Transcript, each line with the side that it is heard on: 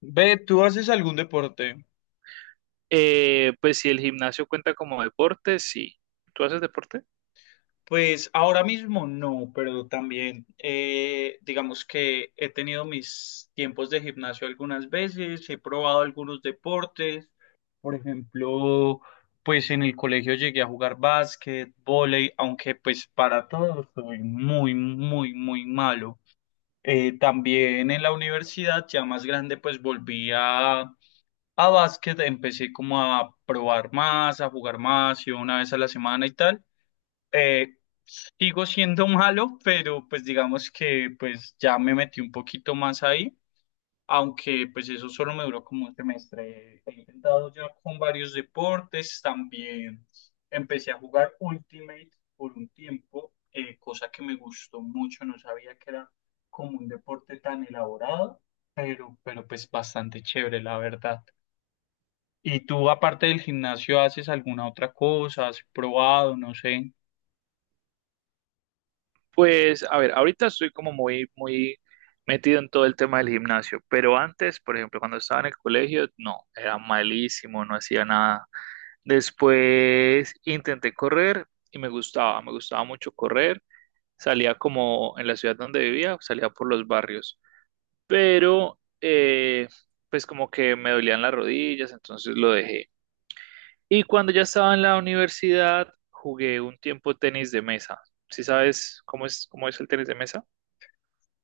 left: Ve, ¿tú haces algún deporte?
right: Pues si el gimnasio cuenta como deporte, sí. ¿Tú haces deporte?
left: Pues ahora mismo no, pero también digamos que he tenido mis tiempos de gimnasio algunas veces, he probado algunos deportes, por ejemplo, pues en el colegio llegué a jugar básquet, vóley, aunque pues para todo soy muy, muy, muy malo. También en la universidad, ya más grande, pues volví a. A básquet empecé como a probar más, a jugar más, y una vez a la semana y tal. Eh, Sigo siendo malo, pero pues digamos que pues ya me metí un poquito más ahí, aunque pues eso solo me duró como un semestre. He intentado ya con varios deportes, también empecé a jugar Ultimate por un tiempo, cosa que me gustó mucho, no sabía que era como un deporte tan elaborado, pero, pues bastante chévere, la verdad. ¿Y tú, aparte del gimnasio, haces alguna otra cosa? ¿Has probado? No sé.
right: Pues, a ver, ahorita estoy como muy, muy metido en todo el tema del gimnasio, pero antes, por ejemplo, cuando estaba en el colegio, no, era malísimo, no hacía nada. Después intenté correr y me gustaba mucho correr. Salía como en la ciudad donde vivía, salía por los barrios, pero pues como que me dolían las rodillas, entonces lo dejé. Y cuando ya estaba en la universidad, jugué un tiempo tenis de mesa. ¿Sí sabes cómo es el tenis de mesa?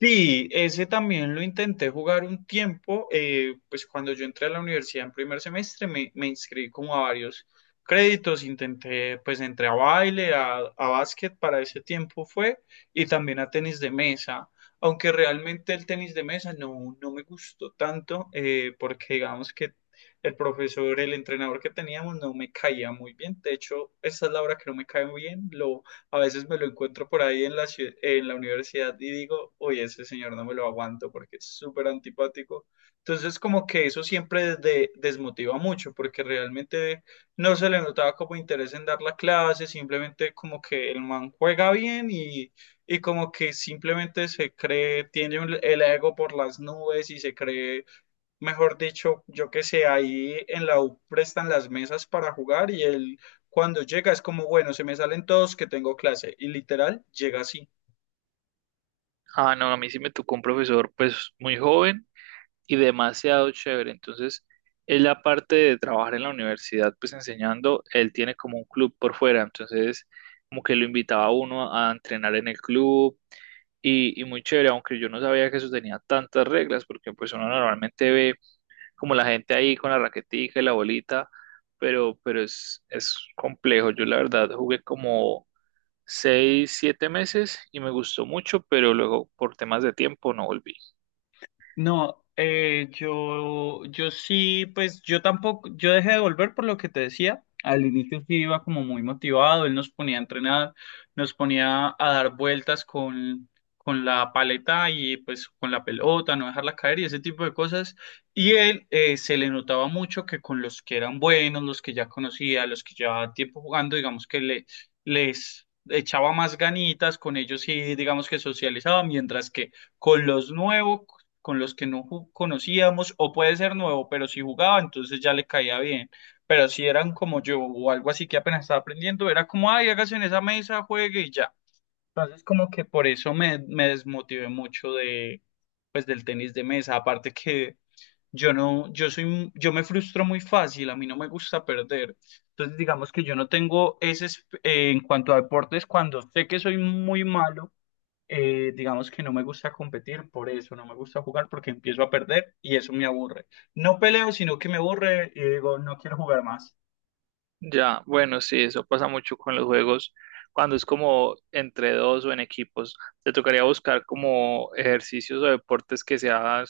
left: Sí, ese también lo intenté jugar un tiempo, pues cuando yo entré a la universidad en primer semestre me inscribí como a varios créditos, intenté, pues entré a baile, a básquet para ese tiempo fue, y también a tenis de mesa, aunque realmente el tenis de mesa no me gustó tanto, porque digamos que el profesor, el entrenador que teníamos no me caía muy bien, de hecho, esa es la hora que no me cae muy bien, a veces me lo encuentro por ahí en en la universidad y digo, oye, ese señor no me lo aguanto porque es súper antipático. Entonces, como que eso siempre desmotiva mucho porque realmente no se le notaba como interés en dar la clase, simplemente como que el man juega bien y, como que simplemente se cree, tiene el ego por las nubes y se cree mejor dicho, yo qué sé, ahí en la U prestan las mesas para jugar y él cuando llega es como, bueno, se me salen todos que tengo clase y literal llega así.
right: Ah, no, a mí sí me tocó un profesor pues muy joven y demasiado chévere. Entonces, él aparte de trabajar en la universidad pues enseñando, él tiene como un club por fuera. Entonces, como que lo invitaba a uno a entrenar en el club y muy chévere, aunque yo no sabía que eso tenía tantas reglas porque pues uno normalmente ve como la gente ahí con la raquetica y la bolita, pero es complejo. Yo la verdad jugué como seis, siete meses y me gustó mucho, pero luego por temas de tiempo no volví.
left: No, yo sí, pues yo tampoco, yo dejé de volver por lo que te decía. Al inicio sí iba como muy motivado, él nos ponía a entrenar, nos ponía a dar vueltas con la paleta y pues con la pelota, no dejarla caer y ese tipo de cosas. Y él se le notaba mucho que con los que eran buenos, los que ya conocía, los que llevaba tiempo jugando, digamos que les echaba más ganitas, con ellos sí, digamos que socializaba, mientras que con los nuevos con los que no conocíamos, o puede ser nuevo, pero si jugaba, entonces ya le caía bien. Pero si eran como yo o algo así que apenas estaba aprendiendo, era como, ay, hágase en esa mesa, juegue y ya. Entonces como que por eso me desmotivé mucho de, pues, del tenis de mesa. Aparte que yo no, yo me frustro muy fácil, a mí no me gusta perder. Entonces digamos que yo no tengo ese, en cuanto a deportes, cuando sé que soy muy malo digamos que no me gusta competir por eso, no me gusta jugar porque empiezo a perder y eso me aburre. No peleo, sino que me aburre y digo, no quiero jugar más.
right: Ya, bueno, sí, eso pasa mucho con los juegos cuando es como entre dos o en equipos. Te tocaría buscar como ejercicios o deportes que se hagan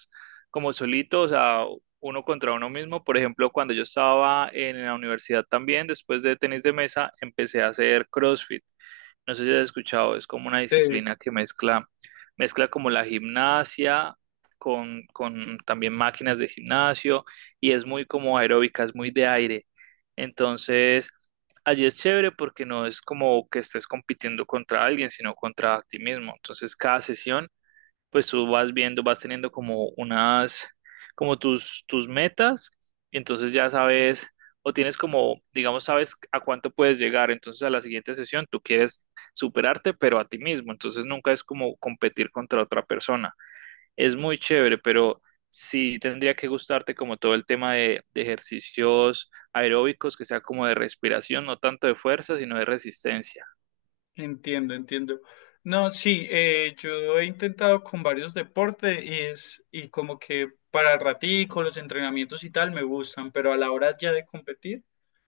right: como solitos, o sea, uno contra uno mismo. Por ejemplo, cuando yo estaba en la universidad también, después de tenis de mesa, empecé a hacer CrossFit. No sé si has escuchado, es como una
left: Sí.
right: disciplina que mezcla como la gimnasia con también máquinas de gimnasio y es muy como aeróbica, es muy de aire. Entonces, allí es chévere porque no es como que estés compitiendo contra alguien, sino contra ti mismo. Entonces, cada sesión pues tú vas viendo, vas teniendo como unas, como tus metas, y entonces ya sabes, o tienes como, digamos, sabes a cuánto puedes llegar, entonces a la siguiente sesión tú quieres superarte, pero a ti mismo, entonces nunca es como competir contra otra persona. Es muy chévere, pero sí tendría que gustarte como todo el tema de ejercicios aeróbicos, que sea como de respiración, no tanto de fuerza, sino de resistencia.
left: Entiendo, entiendo. No, sí, yo he intentado con varios deportes y y como que para el ratico, los entrenamientos y tal me gustan, pero a la hora ya de competir,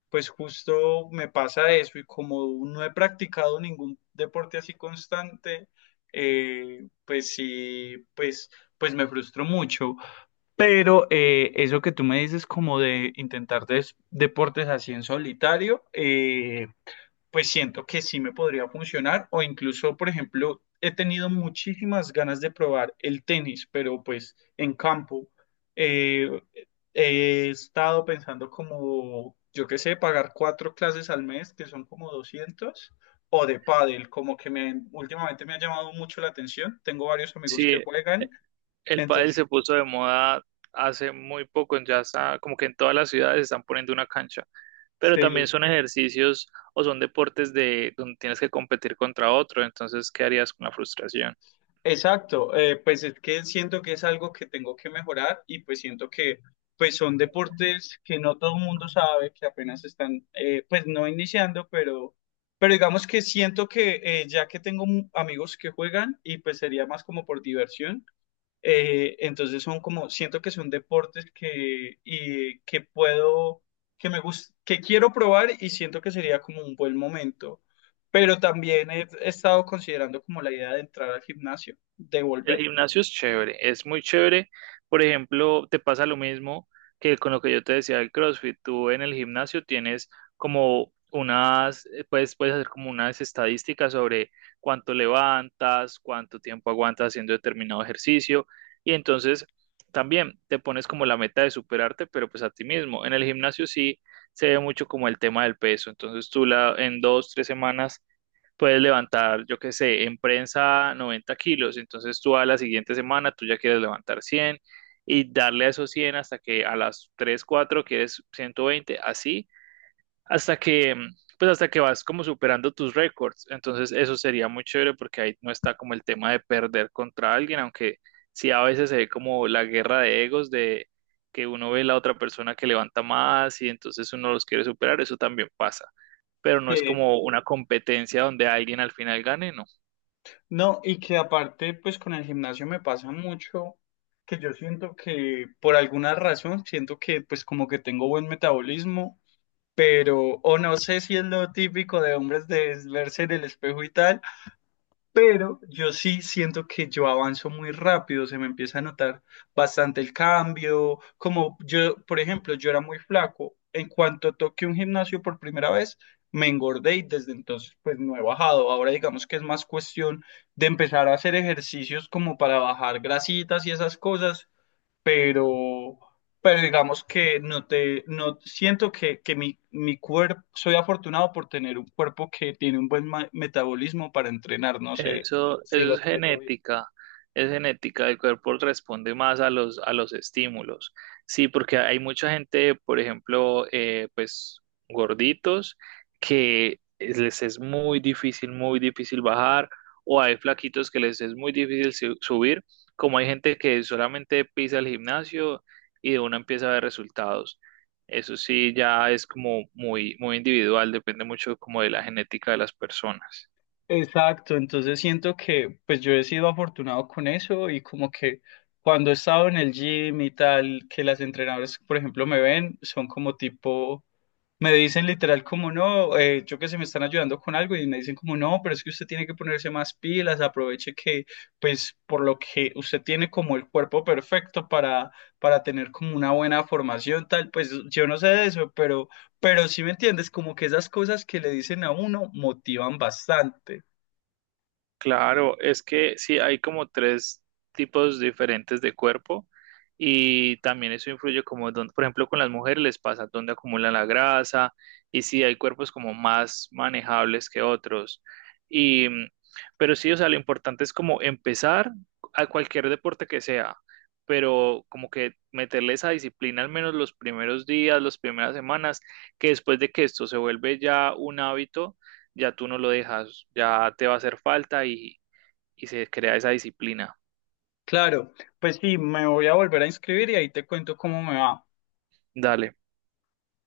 left: pues justo me pasa eso y como no he practicado ningún deporte así constante, pues sí, pues me frustro mucho. Pero eso que tú me dices como de intentar deportes así en solitario, pues siento que sí me podría funcionar o incluso, por ejemplo, he tenido muchísimas ganas de probar el tenis, pero pues en campo eh, he estado pensando como, yo qué sé, pagar cuatro clases al mes, que son como 200 o de pádel, como que últimamente me ha llamado mucho la atención. Tengo varios amigos que
right: Sí,
left: juegan,
right: el pádel se
left: entonces,
right: puso de moda hace muy poco, ya está, como que en todas las ciudades están poniendo una cancha, pero también
left: sí.
right: son ejercicios o son deportes de donde tienes que competir contra otro, entonces, ¿qué harías con la frustración?
left: Exacto, pues es que siento que es algo que tengo que mejorar y pues siento que pues son deportes que no todo el mundo sabe, que apenas están pues no iniciando, pero digamos que siento que ya que tengo amigos que juegan y pues sería más como por diversión, entonces son como, siento que son deportes que, y, que puedo, que me gust que quiero probar y siento que sería como un buen momento. Pero también he estado considerando como la idea de entrar al gimnasio, de
right: El
left: volver.
right: gimnasio es chévere, es muy chévere. Por ejemplo, te pasa lo mismo que con lo que yo te decía del CrossFit. Tú en el gimnasio tienes como unas, puedes, puedes hacer como unas estadísticas sobre cuánto levantas, cuánto tiempo aguantas haciendo determinado ejercicio. Y entonces también te pones como la meta de superarte, pero pues a ti mismo. En el gimnasio sí se ve mucho como el tema del peso. Entonces tú la, en dos, tres semanas puedes levantar, yo qué sé, en prensa 90 kilos, entonces tú a la siguiente semana tú ya quieres levantar 100 y darle a esos 100 hasta que a las 3 4 quieres 120, así, hasta que, pues hasta que vas como superando tus récords. Entonces, eso sería muy chévere porque ahí no está como el tema de perder contra alguien, aunque sí a veces se ve como la guerra de egos de que uno ve la otra persona que levanta más y entonces uno los quiere superar, eso también pasa. Pero no es
left: Eh,
right: como una competencia donde alguien al final gane, no.
left: no, y que aparte, pues con el gimnasio me pasa mucho que yo siento que por alguna razón, siento que pues como que tengo buen metabolismo, pero o no sé si es lo típico de hombres de verse en el espejo y tal, pero yo sí siento que yo avanzo muy rápido, se me empieza a notar bastante el cambio, como yo, por ejemplo, yo era muy flaco, en cuanto toqué un gimnasio por primera vez, me engordé y desde entonces pues no he bajado, ahora digamos que es más cuestión de empezar a hacer ejercicios como para bajar grasitas y esas cosas, pero, pero digamos que no te, no siento que mi cuerpo, soy afortunado por tener un cuerpo que tiene un buen metabolismo para entrenar, no sé
right: Eso,
left: si lo
right: eso
left: explico bien.
right: es genética, el cuerpo responde más a los estímulos. Sí, porque hay mucha gente, por ejemplo, pues gorditos, que les es muy difícil bajar, o hay flaquitos que les es muy difícil subir, como hay gente que solamente pisa el gimnasio y de una empieza a ver resultados. Eso sí, ya es como muy, muy individual, depende mucho como de la genética de las personas.
left: Exacto, entonces siento que pues yo he sido afortunado con eso y como que cuando he estado en el gym y tal, que las entrenadoras, por ejemplo, me ven, son como tipo. Me dicen literal como no, yo que sé, me están ayudando con algo y me dicen como no, pero es que usted tiene que ponerse más pilas, aproveche que pues por lo que usted tiene como el cuerpo perfecto para, tener como una buena formación tal, pues yo no sé de eso, pero sí me entiendes, como que esas cosas que le dicen a uno motivan bastante.
right: Claro, es que sí, hay como tres tipos diferentes de cuerpo y también eso influye como, por ejemplo, con las mujeres les pasa dónde acumulan la grasa y sí, hay cuerpos como más manejables que otros. Y, pero sí, o sea, lo importante es como empezar a cualquier deporte que sea, pero como que meterle esa disciplina al menos los primeros días, las primeras semanas, que después de que esto se vuelve ya un hábito ya tú no lo dejas, ya te va a hacer falta y se crea esa disciplina.
left: Claro, pues sí, me voy a volver a inscribir y ahí te cuento cómo me va.
right: Dale.